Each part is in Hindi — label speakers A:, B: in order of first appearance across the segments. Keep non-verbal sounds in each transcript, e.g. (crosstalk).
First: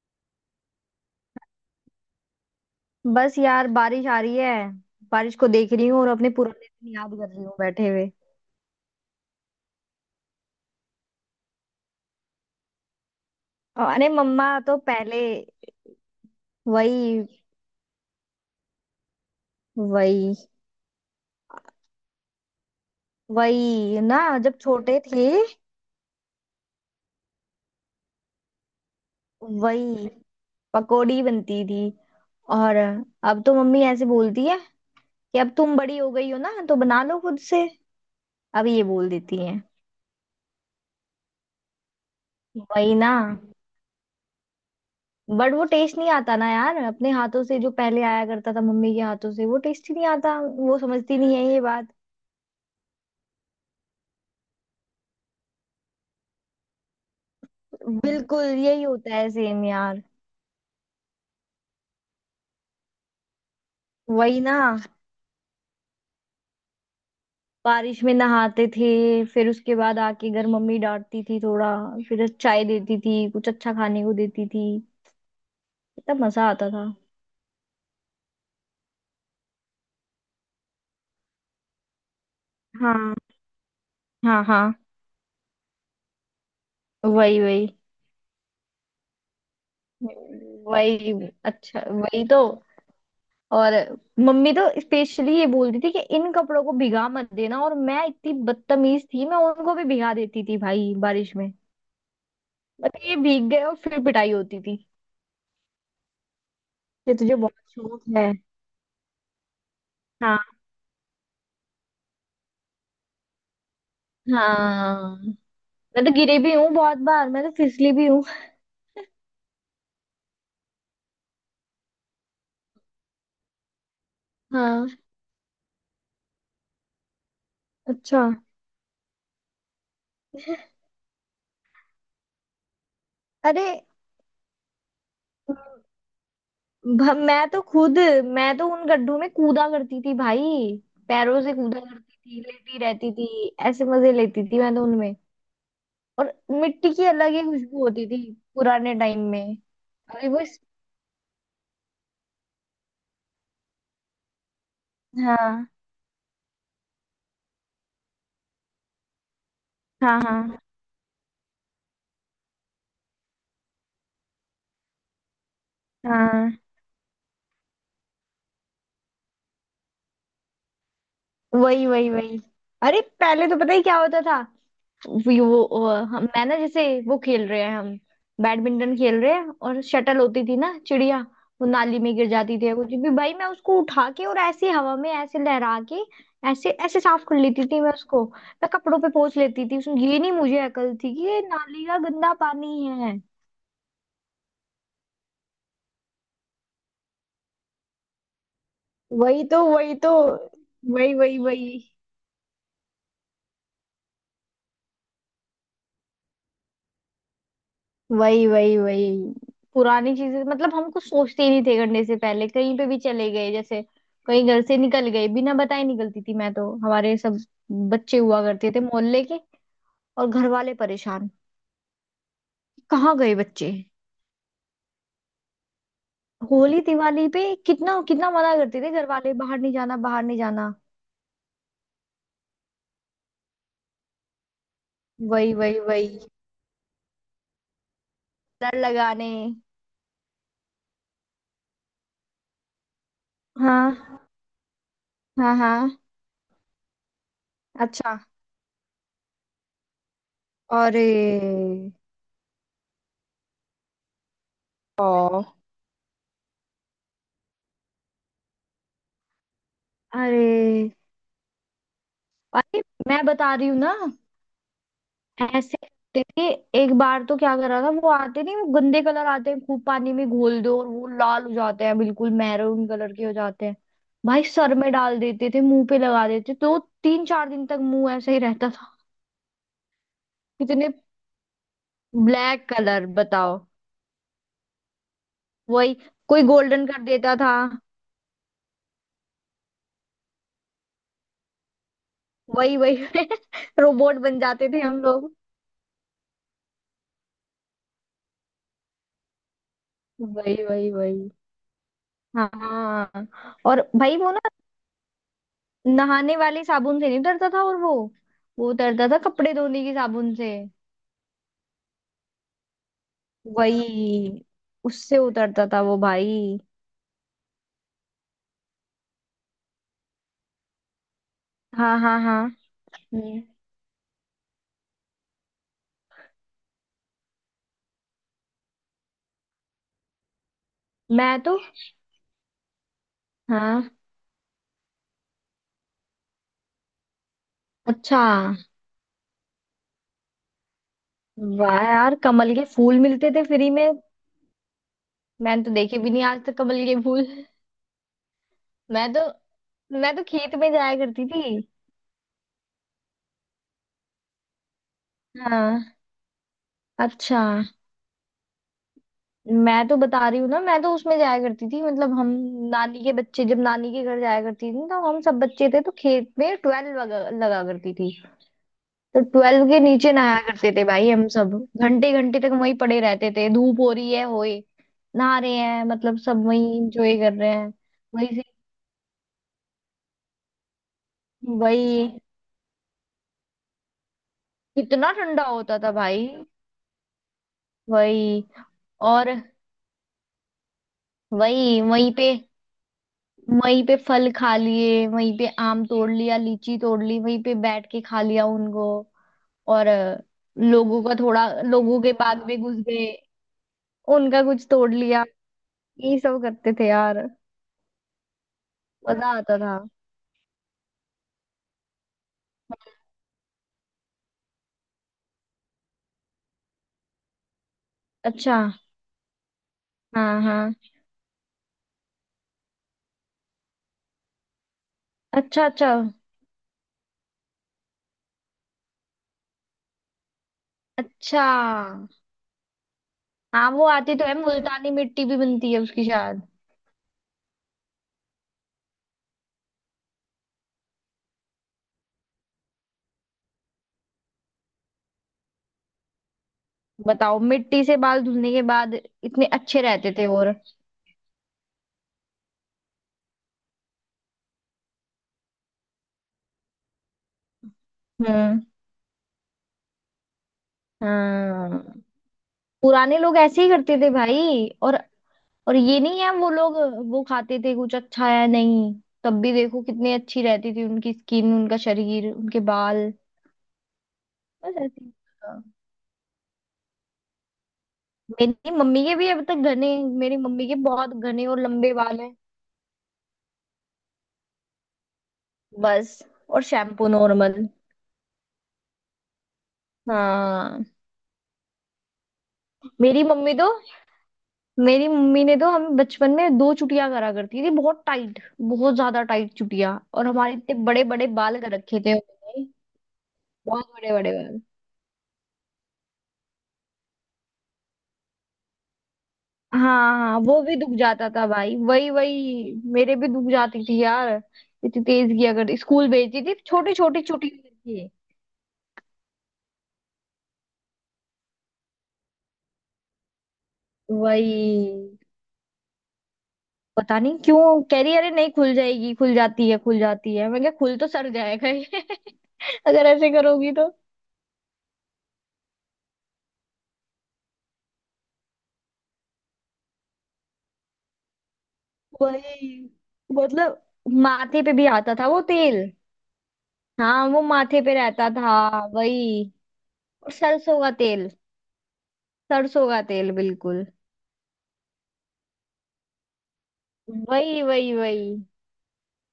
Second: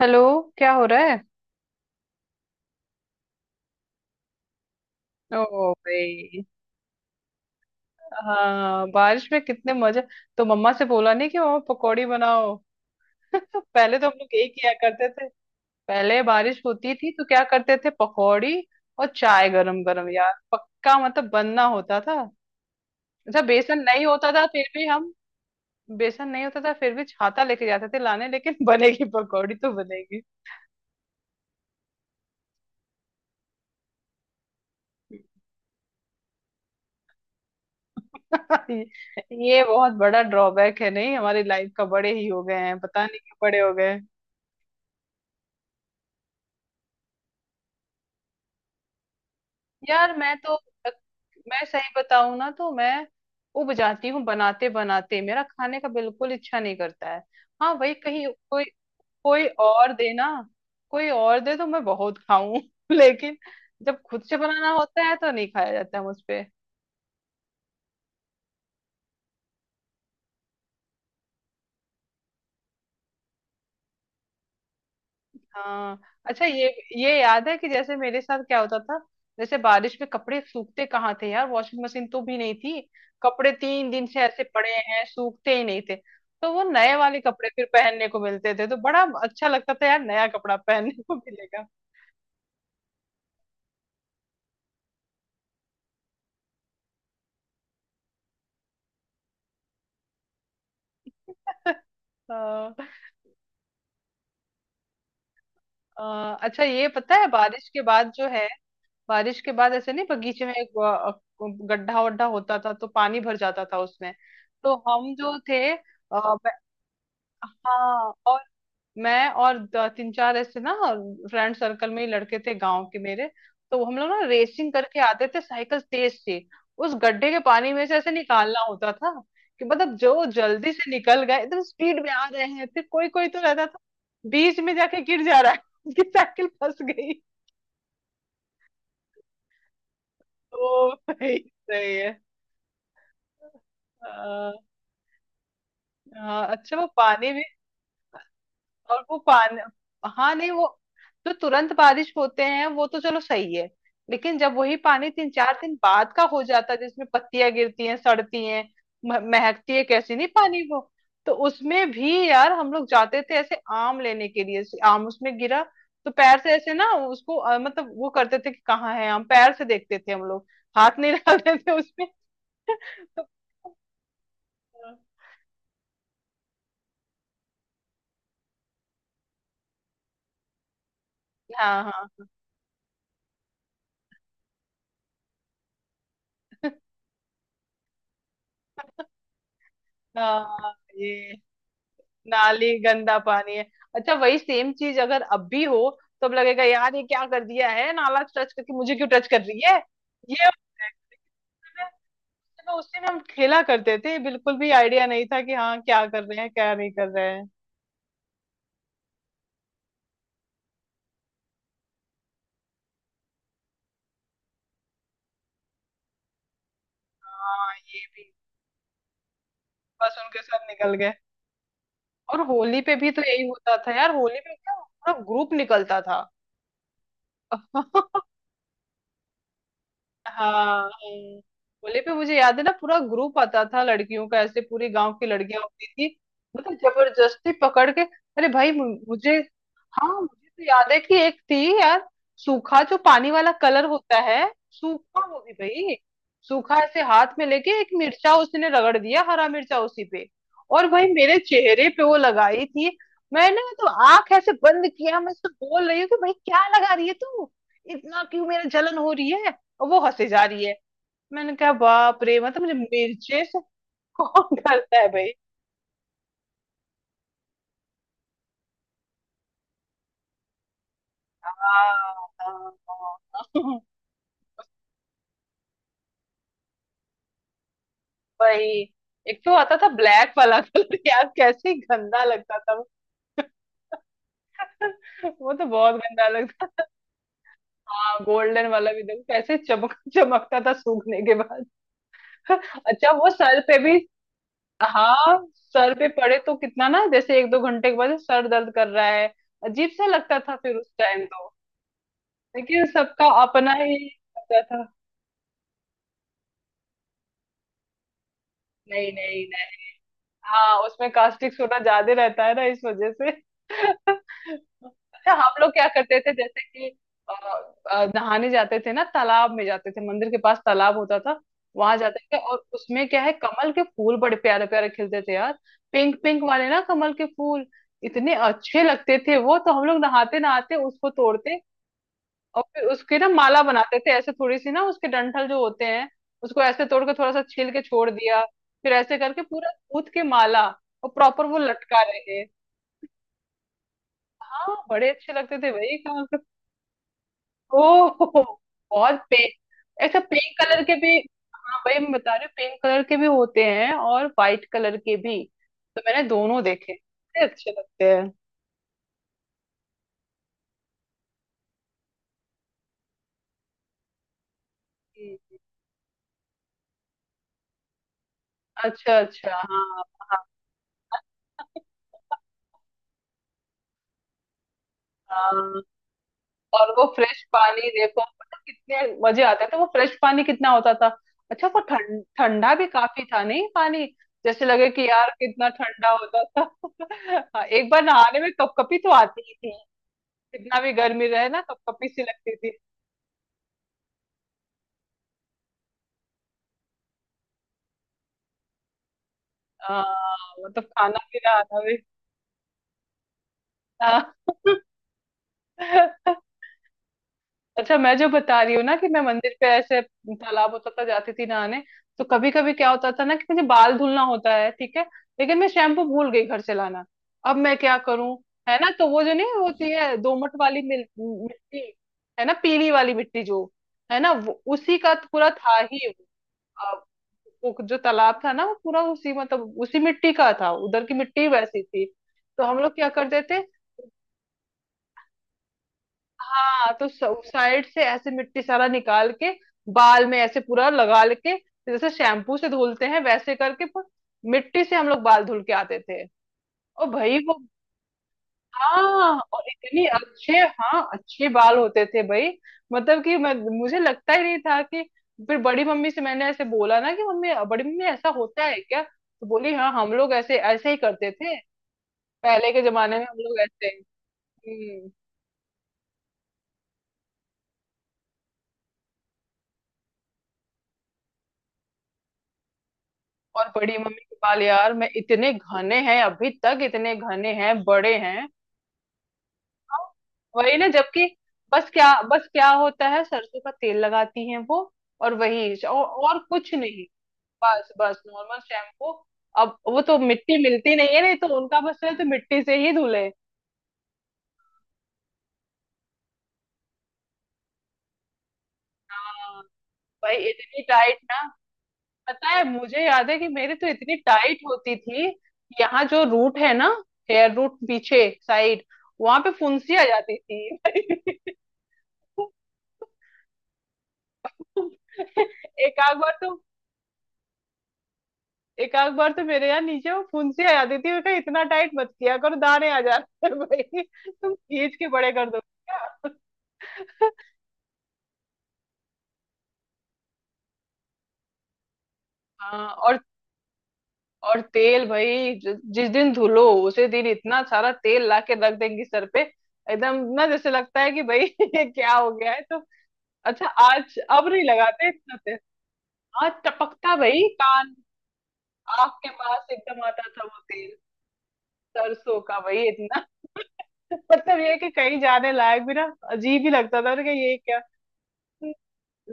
A: हेलो। क्या हो रहा है?
B: बस यार, बारिश आ रही है। बारिश को
A: ओ
B: देख रही हूँ और अपने
A: भाई।
B: पुराने दिन याद कर रही हूँ बैठे हुए।
A: हाँ, बारिश में कितने मजे। तो मम्मा से बोला नहीं कि मम्मा पकौड़ी बनाओ। (laughs) पहले तो
B: अरे,
A: हम लोग
B: मम्मा
A: यही किया
B: तो
A: करते
B: पहले।
A: थे। पहले बारिश होती थी तो
B: वही।
A: क्या करते थे? पकौड़ी और चाय गरम गरम यार,
B: वही।
A: पक्का मतलब बनना होता था। अच्छा बेसन
B: वही
A: नहीं
B: ना,
A: होता था
B: जब
A: फिर भी
B: छोटे
A: हम।
B: थे।
A: बेसन नहीं होता था फिर भी छाता लेके जाते थे लाने, लेकिन (laughs) बनेगी पकौड़ी तो
B: वही,
A: बनेगी।
B: पकोड़ी बनती थी। और अब तो मम्मी ऐसे बोलती है कि अब तुम बड़ी हो गई हो ना तो बना लो खुद से। अब ये
A: (laughs)
B: बोल देती है।
A: ये बहुत बड़ा ड्रॉबैक है नहीं हमारी लाइफ का। बड़े ही हो गए हैं,
B: वही
A: पता
B: ना।
A: नहीं क्यों बड़े हो गए।
B: बट वो टेस्ट नहीं आता ना यार, अपने हाथों से जो पहले आया करता था, मम्मी के हाथों से वो टेस्ट ही नहीं
A: यार
B: आता। वो समझती नहीं है ये
A: मैं
B: बात।
A: सही बताऊं ना, तो मैं उब जाती हूँ बनाते बनाते। मेरा खाने का बिल्कुल इच्छा नहीं करता है। हाँ भाई, कहीं
B: बिल्कुल
A: कोई
B: यही होता है,
A: कोई
B: सेम
A: और
B: यार।
A: दे ना, कोई और दे तो मैं बहुत खाऊं। (laughs) लेकिन जब खुद से
B: वही
A: बनाना
B: ना।
A: होता है तो नहीं खाया जाता है मुझ पे।
B: बारिश में नहाते थे, फिर उसके बाद आके घर मम्मी डांटती थी थोड़ा। फिर चाय देती थी, कुछ अच्छा खाने को देती थी।
A: हाँ,
B: कितना
A: अच्छा
B: मजा
A: ये
B: आता था।
A: ये याद है कि जैसे मेरे साथ क्या होता था। जैसे बारिश में कपड़े सूखते कहाँ थे यार, वॉशिंग मशीन तो भी नहीं थी।
B: हाँ,
A: कपड़े 3 दिन से
B: हाँ,
A: ऐसे पड़े
B: हाँ।
A: हैं, सूखते ही नहीं थे। तो वो नए वाले
B: वही,
A: कपड़े फिर
B: वही,
A: पहनने को मिलते थे तो बड़ा अच्छा लगता था यार, नया कपड़ा पहनने
B: वही।
A: को मिलेगा।
B: अच्छा, वही तो। और मम्मी तो स्पेशली ये बोलती थी कि इन कपड़ों को भिगा मत देना, और मैं इतनी बदतमीज थी, मैं उनको भी भिगा देती थी भाई बारिश में।
A: (laughs) हाँ,
B: मतलब ये भीग गए और फिर पिटाई होती थी
A: हाँ, अच्छा ये पता
B: कि
A: है
B: तुझे बहुत
A: बारिश के
B: शौक
A: बाद जो
B: है।
A: है, बारिश के बाद ऐसे नहीं, बगीचे
B: हाँ।
A: में एक गड्ढा वड्ढा होता था तो पानी भर जाता था उसमें। तो हम
B: हाँ।
A: जो थे
B: मैं तो गिरी
A: ब-
B: भी हूँ बहुत बार, मैं तो फिसली भी
A: हाँ,
B: हूँ।
A: और मैं और तीन चार ऐसे ना। फ्रेंड सर्कल में ही लड़के थे गांव के मेरे। तो हम लोग ना रेसिंग
B: हाँ,
A: करके आते थे साइकिल तेज से। उस गड्ढे के पानी में से ऐसे
B: अच्छा,
A: निकालना होता था कि, मतलब जो जल्दी से निकल गए एकदम स्पीड में आ रहे हैं, फिर कोई कोई तो रहता
B: अरे।
A: था बीच में जाके गिर जा रहा है। (laughs) उसकी साइकिल फंस गई।
B: मैं तो खुद। मैं तो उन गड्ढों में कूदा करती थी
A: ओ,
B: भाई।
A: सही।
B: पैरों से कूदा
A: सही
B: करती
A: है।
B: थी, लेटी रहती थी। ऐसे मजे लेती
A: हाँ,
B: थी मैं तो उनमें। और
A: हाँ, अच्छा वो
B: मिट्टी की
A: पानी
B: अलग
A: भी।
B: ही खुशबू होती थी पुराने
A: और वो
B: टाइम में।
A: पान,
B: अरे
A: हाँ
B: वो
A: नहीं, वो जो तुरंत बारिश होते हैं वो तो चलो सही है। लेकिन जब वही पानी तीन चार
B: हाँ,
A: दिन बाद का हो जाता है, जिसमें पत्तियां गिरती हैं, सड़ती हैं, महकती है कैसी
B: हाँ,
A: नहीं
B: हाँ,
A: पानी वो। तो उसमें भी यार हम लोग जाते थे ऐसे आम लेने के लिए। ऐसे आम उसमें गिरा तो पैर से
B: हाँ।
A: ऐसे ना उसको मतलब वो करते थे कि कहाँ है आम, पैर से देखते थे हम लोग। हाथ नहीं (laughs) लगाते थे
B: वही,
A: उसमें।
B: वही,
A: (laughs)
B: वही। अरे,
A: तो
B: पहले तो पता ही क्या होता था। वी- वो वो- हम। मैं ना, जैसे वो खेल रहे हैं, हम बैडमिंटन खेल रहे हैं, और शटल होती थी ना, चिड़िया। वो
A: हाँ,
B: नाली में
A: हाँ,
B: गिर जाती थी या कुछ भी भाई, मैं उसको उठा के और ऐसे हवा में ऐसे लहरा के, ऐसे ऐसे साफ कर लेती थी मैं उसको। मैं कपड़ों पे पोंछ लेती थी उसमें। ये नहीं मुझे
A: हाँ।
B: अकल थी कि
A: ये
B: ये नाली का गंदा
A: नाली
B: पानी है।
A: गंदा पानी है। अच्छा वही सेम चीज अगर अब भी हो, तो अब लगेगा यार, ये क्या कर दिया है, नाला टच करके मुझे क्यों टच कर
B: वही
A: रही
B: तो,
A: है।
B: वही तो।
A: ये
B: वही, वही, वही।
A: अपने, चलो उसी में हम खेला करते थे, बिल्कुल भी आइडिया नहीं था कि हाँ क्या कर रहे हैं क्या नहीं कर रहे हैं।
B: वही, वही, वही। पुरानी चीजें, मतलब हम कुछ सोचते ही नहीं थे करने से पहले। कहीं पे भी चले गए जैसे, कहीं घर से निकल गए बिना बताए, निकलती थी मैं तो। हमारे सब
A: हाँ ये
B: बच्चे
A: भी।
B: हुआ करते थे मोहल्ले के।
A: बस
B: और
A: उनके
B: घर
A: साथ
B: वाले
A: निकल गए।
B: परेशान,
A: और होली पे भी
B: कहाँ
A: तो
B: गए
A: यही
B: बच्चे।
A: होता था यार, होली पे क्या पूरा ग्रुप निकलता था।
B: होली दिवाली पे कितना कितना
A: (laughs)
B: मना करते थे घर वाले, बाहर नहीं जाना, बाहर नहीं
A: हाँ,
B: जाना।
A: हाँ। होली पे मुझे याद है ना, पूरा ग्रुप आता था लड़कियों का, ऐसे पूरी गांव की
B: वही,
A: लड़कियां
B: वही,
A: होती थी,
B: वही।
A: मतलब जबरदस्ती पकड़ के। अरे भाई,
B: डर लगाने।
A: मुझे, हाँ, मुझे तो याद है कि एक थी यार। सूखा जो पानी वाला कलर होता
B: हाँ,
A: है, सूखा, वो भी
B: हाँ,
A: भाई,
B: हाँ।
A: सूखा ऐसे हाथ में लेके एक
B: अच्छा,
A: मिर्चा उसने रगड़ दिया, हरा मिर्चा उसी पे। और
B: अरे,
A: भाई मेरे चेहरे पे वो लगाई थी। मैंने तो आंख ऐसे बंद किया, मैं
B: ओ,
A: उससे बोल रही हूँ कि भाई क्या लगा रही है तू, इतना क्यों मेरा जलन हो रही है, और वो हंसे जा रही है।
B: अरे,
A: मैंने कहा बाप रे, मतलब मुझे
B: अरे। मैं
A: मिर्चे
B: बता
A: से।
B: रही हूँ ना,
A: कौन करता है भाई।
B: ऐसे करते थे। एक बार तो क्या करा था, वो आते नहीं, वो गंदे कलर आते हैं, खूब पानी में घोल दो और वो लाल हो
A: हाँ,
B: जाते हैं, बिल्कुल
A: हाँ,
B: मैरून कलर
A: हाँ,
B: के हो जाते हैं।
A: हाँ।
B: भाई सर में डाल देते थे, मुंह पे लगा देते तो 3 4 दिन तक मुंह ऐसे ही
A: वही,
B: रहता था।
A: एक तो आता था ब्लैक वाला
B: इतने
A: कलर। (laughs) यार कैसे गंदा लगता
B: ब्लैक
A: था वो।
B: कलर, बताओ।
A: (laughs) वो तो बहुत
B: वही।
A: गंदा
B: कोई
A: लगता था।
B: गोल्डन कर देता था।
A: हाँ गोल्डन वाला भी देखो कैसे चमक चमकता था सूखने के बाद। (laughs)
B: वही,
A: अच्छा
B: वही।
A: वो सर पे
B: (laughs)
A: भी।
B: रोबोट बन जाते थे हम लोग।
A: हाँ सर पे पड़े तो कितना ना, जैसे 1-2 घंटे के बाद सर दर्द कर रहा है, अजीब सा लगता था
B: वही,
A: फिर
B: वही,
A: उस टाइम
B: वही।
A: तो।
B: हाँ,
A: लेकिन सबका
B: हाँ।
A: अपना
B: और
A: ही
B: भाई वो ना
A: लगता था।
B: नहाने वाले साबुन से नहीं उतरता था, और वो। वो उतरता
A: नहीं,
B: था
A: नहीं,
B: कपड़े धोने
A: नहीं।
B: की साबुन से।
A: हाँ उसमें कास्टिक सोडा ज्यादा रहता है ना, इस वजह से।
B: वही। उससे
A: अच्छा हम
B: उतरता
A: लोग
B: था
A: क्या
B: वो
A: करते थे
B: भाई।
A: जैसे कि, अ, नहाने जाते थे ना, तालाब में जाते थे, मंदिर के पास तालाब होता था। वहां
B: हाँ, हाँ,
A: जाते थे
B: हाँ।
A: और उसमें क्या है,
B: हम्म।
A: कमल के फूल बड़े प्यारे प्यारे खिलते थे यार। पिंक पिंक वाले ना कमल के फूल। इतने अच्छे लगते थे वो, तो हम लोग नहाते नहाते उसको
B: मैं तो।
A: तोड़ते। और फिर उसकी ना माला
B: हाँ,
A: बनाते थे, ऐसे थोड़ी सी ना उसके डंठल जो होते हैं उसको ऐसे तोड़ के, थोड़ा सा छील के छोड़
B: अच्छा।
A: दिया। फिर ऐसे करके पूरा गूंथ के माला, और प्रॉपर वो
B: वाह
A: लटका
B: यार,
A: रहे।
B: कमल के फूल मिलते थे फ्री में।
A: हाँ बड़े अच्छे लगते
B: मैंने तो
A: थे भाई।
B: देखे भी नहीं आज तक कमल के फूल।
A: ओ
B: मैं
A: बहुत
B: तो।
A: पिंक,
B: मैं
A: ऐसा
B: तो खेत
A: पिंक
B: में
A: कलर के
B: जाया
A: भी।
B: करती थी।
A: हाँ भाई मैं बता रही हूँ पिंक कलर के भी होते हैं और वाइट कलर के भी।
B: हाँ,
A: तो मैंने दोनों देखे,
B: अच्छा।
A: बड़े अच्छे लगते हैं।
B: मैं तो बता रही हूँ ना, मैं तो उसमें जाया करती थी, मतलब हम नानी के बच्चे, जब नानी के घर जाया करती थी तो हम सब
A: हम्म,
B: बच्चे थे तो खेत में ट्वेल्व लगा करती थी।
A: अच्छा,
B: तो
A: अच्छा,
B: ट्वेल्व के
A: हाँ,
B: नीचे नहाया
A: हाँ।
B: करते थे भाई हम सब। घंटे घंटे तक वहीं पड़े रहते थे, धूप हो रही है होए, नहा रहे
A: हाँ
B: हैं, मतलब सब वहीं
A: और वो
B: इंजॉय कर
A: फ्रेश
B: रहे हैं।
A: पानी देखो,
B: वही से।
A: मतलब कितने मजे आते थे, वो फ्रेश पानी कितना होता था। अच्छा वो
B: वही।
A: ठंडा भी काफी था नहीं पानी। जैसे लगे कि
B: कितना
A: यार
B: ठंडा
A: कितना
B: होता था
A: ठंडा
B: भाई।
A: होता था। (laughs) हाँ, एक बार
B: वही।
A: नहाने में कपकपी तो
B: और
A: आती ही थी। कितना भी गर्मी रहे ना,
B: वही।
A: कपकपी
B: वहीं
A: सी
B: पे,
A: लगती थी।
B: वहीं पे फल खा लिए, वहीं पे आम तोड़ लिया, लीची तोड़ ली, वहीं पे बैठ के खा लिया उनको। और
A: हाँ, मतलब
B: लोगों का
A: खाना
B: थोड़ा,
A: पीना आना भी।
B: लोगों के बाग में घुस गए, उनका
A: हाँ।
B: कुछ तोड़ लिया। यही
A: (laughs)
B: सब करते थे यार।
A: अच्छा मैं जो बता रही हूँ ना, कि मैं
B: मजा
A: मंदिर
B: आता
A: पे
B: था।
A: ऐसे तालाब होता था जाती थी नहाने। तो कभी कभी क्या होता था ना, कि मुझे बाल धुलना होता है, ठीक है, लेकिन मैं शैम्पू भूल गई घर से लाना। अब मैं क्या करूँ?
B: अच्छा,
A: है ना, तो वो जो नहीं होती है
B: हाँ,
A: दोमट
B: हाँ।
A: वाली मिट्टी, है ना, पीली वाली मिट्टी जो, है ना, वो उसी का तो पूरा
B: अच्छा,
A: था
B: अच्छा,
A: ही वो। अब वो जो तालाब था ना, वो पूरा उसी मतलब उसी मिट्टी का था, उधर की
B: अच्छा।
A: मिट्टी वैसी थी। तो हम लोग क्या करते थे?
B: हाँ, वो आती तो है, मुल्तानी मिट्टी भी बनती है उसकी शायद।
A: हाँ तो साइड से ऐसे मिट्टी सारा निकाल के, बाल में ऐसे पूरा लगा के, जैसे शैम्पू से धुलते हैं, वैसे करके मिट्टी से हम लोग बाल धुल के आते थे। और भाई
B: बताओ,
A: वो।
B: मिट्टी से बाल धुलने के बाद
A: हाँ
B: इतने
A: और
B: अच्छे
A: इतनी
B: रहते थे। और,
A: अच्छे, हाँ, अच्छे बाल होते थे भाई, मतलब कि मैं, मुझे लगता ही नहीं था कि। फिर बड़ी मम्मी से मैंने ऐसे बोला ना कि मम्मी, बड़ी मम्मी ऐसा
B: हम्म,
A: होता है क्या? तो बोली हाँ हम लोग ऐसे ऐसे ही करते थे,
B: हाँ।
A: पहले के
B: पुराने
A: जमाने में
B: लोग
A: हम लोग
B: ऐसे ही
A: ऐसे।
B: करते थे भाई।
A: हम्म।
B: और ये नहीं है, वो लोग वो खाते थे कुछ अच्छा है नहीं, तब भी देखो कितनी अच्छी रहती थी उनकी स्किन, उनका शरीर, उनके बाल।
A: और बड़ी मम्मी के बाल
B: बस
A: यार,
B: ऐसे
A: मैं,
B: ही
A: इतने
B: होता।
A: घने हैं अभी तक, इतने घने हैं, बड़े हैं।
B: मेरी मम्मी के भी अब तक घने।
A: हाँ,
B: मेरी मम्मी के
A: वही ना,
B: बहुत
A: जबकि
B: घने और
A: बस
B: लंबे
A: क्या,
B: बाल हैं।
A: बस क्या होता है, सरसों का तेल लगाती हैं वो। और वही, और,
B: बस।
A: और
B: और
A: कुछ नहीं।
B: Shampoo normal.
A: बस बस नॉर्मल शैम्पू। अब वो तो मिट्टी
B: हाँ,
A: मिलती नहीं है, नहीं तो उनका बस है तो मिट्टी से ही
B: मेरी
A: धुले।
B: मम्मी तो। मेरी मम्मी ने तो हम बचपन में 2 चुटिया करा करती थी, बहुत टाइट, बहुत ज्यादा टाइट
A: हाँ
B: चुटिया, और
A: भाई,
B: हमारे इतने
A: इतनी
B: बड़े
A: टाइट
B: बड़े
A: ना,
B: बाल कर रखे थे
A: पता है
B: उन्होंने।
A: मुझे याद है कि मेरी
B: बहुत
A: तो
B: बड़े
A: इतनी
B: बड़े
A: टाइट
B: बाल।
A: होती थी। यहाँ जो रूट है ना, हेयर रूट पीछे साइड, वहां पे
B: हाँ,
A: फुंसी आ जाती
B: हाँ, वो भी
A: थी।
B: दुख जाता था भाई, वही वही,
A: (laughs)
B: मेरे भी दुख जाती थी यार। इतनी तेज किया करती,
A: एक
B: स्कूल
A: आध बार
B: भेजती
A: तो
B: थी छोटी छोटी छोटी करके।
A: एक आध बार तो मेरे यहाँ नीचे वो फुंसी आ जाती थी। बेटा इतना टाइट मत किया करो, दाने आ जाते हैं भाई। तुम खींच के
B: वही,
A: बड़े कर दो क्या?
B: पता नहीं
A: (laughs)
B: क्यों कह रही, अरे नहीं खुल जाएगी, खुल जाती है, खुल जाती है, मैं क्या, खुल तो सड़ जाएगा ये। (laughs)
A: हाँ,
B: अगर
A: और
B: ऐसे करोगी तो।
A: और तेल भाई, जिस दिन धुलो, उसी दिन इतना सारा तेल ला के रख देंगी सर पे। एकदम ना जैसे लगता है कि भाई (laughs) ये क्या हो गया है
B: वही,
A: तो। अच्छा
B: मतलब।
A: आज अब
B: माथे
A: नहीं
B: पे भी
A: लगाते
B: आता था
A: इतना
B: वो
A: तेल,
B: तेल।
A: आज टपकता
B: हाँ, वो
A: भाई
B: माथे पे
A: कान,
B: रहता था,
A: आँख के
B: वही।
A: पास एकदम आता
B: और
A: था वो
B: सरसों
A: तेल।
B: का तेल,
A: सरसों का भाई
B: सरसों का
A: इतना।
B: तेल बिल्कुल।
A: (laughs) मतलब ये कि कहीं जाने लायक भी ना, अजीब ही लगता था ना कि ये
B: वही,
A: क्या,
B: वही, वही।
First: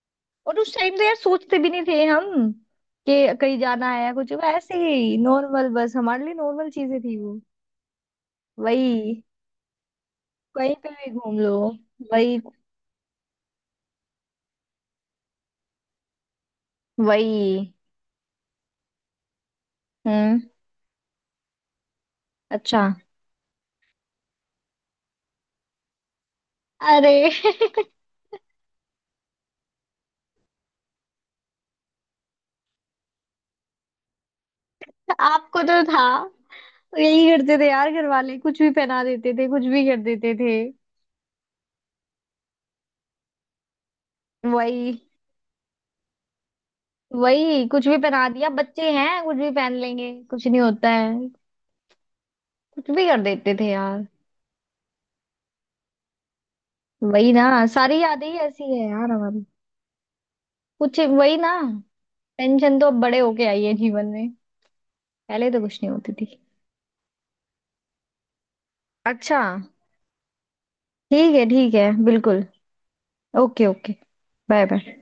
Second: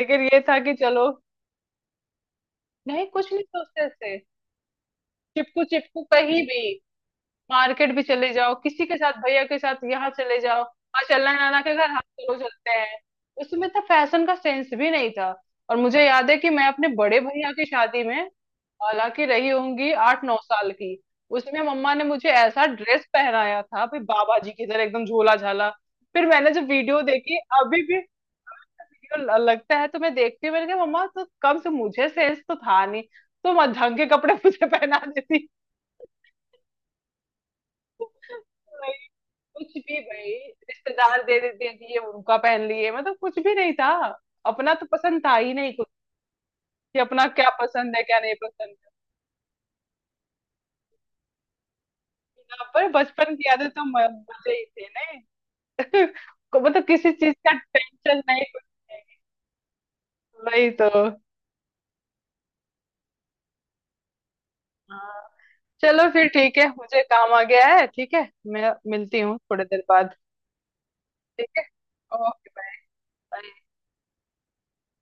A: लेकिन ये था
B: और
A: कि
B: उस टाइम तो
A: चलो।
B: यार सोचते भी नहीं थे हम
A: नहीं, कुछ
B: कि
A: नहीं
B: कहीं
A: सोचते
B: जाना है या
A: थे।
B: कुछ। वो ऐसे ही
A: चिपकू
B: नॉर्मल, बस
A: चिपकू
B: हमारे लिए
A: कहीं भी।
B: नॉर्मल चीजें थी वो।
A: मार्केट भी चले जाओ, किसी के साथ
B: वही।
A: भैया के साथ यहाँ चले जाओ।
B: कहीं पे
A: हाँ
B: भी
A: चलना है
B: घूम लो।
A: नाना के घर, हाँ चलो
B: वही,
A: चलते हैं। उसमें तो फैशन का सेंस भी नहीं था। और मुझे याद है कि मैं अपने बड़े भैया की
B: वही।
A: शादी में, हालांकि रही होंगी आठ नौ
B: हम्म।
A: साल की। उसमें मम्मा ने मुझे ऐसा
B: अच्छा,
A: ड्रेस पहनाया था भाई, बाबा जी की तरह एकदम झोला झाला। फिर मैंने जब वीडियो
B: अरे।
A: देखी, अभी
B: (laughs)
A: भी वीडियो लगता है तो मैं देखती हूँ। मैंने कहा मम्मा तो कम से, मुझे सेंस तो था नहीं तो ढंग के कपड़े (laughs) मुझे पहना देती।
B: आपको तो था। यही करते थे यार, घर वाले
A: (laughs)
B: कुछ भी पहना देते थे, कुछ
A: कुछ
B: भी
A: भी
B: कर
A: भाई।
B: देते थे।
A: रिश्तेदार दे देते हैं कि ये उनका पहन लिए, मतलब कुछ भी नहीं था, अपना तो
B: वही।
A: पसंद था ही नहीं कुछ, कि अपना क्या
B: वही, कुछ
A: पसंद
B: भी
A: है क्या
B: पहना
A: नहीं
B: दिया,
A: पसंद है।
B: बच्चे हैं, कुछ भी पहन लेंगे, कुछ नहीं होता है।
A: यहाँ पर
B: कुछ भी कर
A: बचपन की
B: देते
A: यादें
B: थे
A: तो
B: यार।
A: मजे ही थे ना। (laughs) मतलब किसी
B: वही
A: चीज
B: ना,
A: का
B: सारी
A: टेंशन
B: यादें ही
A: नहीं कुछ।
B: ऐसी है
A: नहीं
B: यार हमारी।
A: वही तो।
B: कुछ। वही ना। पेंशन तो अब बड़े होके आई है जीवन में।
A: हाँ
B: पहले तो कुछ नहीं
A: चलो
B: होती
A: फिर
B: थी।
A: ठीक है, मुझे काम आ गया है। ठीक है, मैं मिलती हूँ
B: अच्छा,
A: थोड़ी देर बाद।
B: ठीक है,
A: ठीक है,
B: ठीक है, बिल्कुल।
A: Okay, bye.
B: Okay, okay. Bye, bye.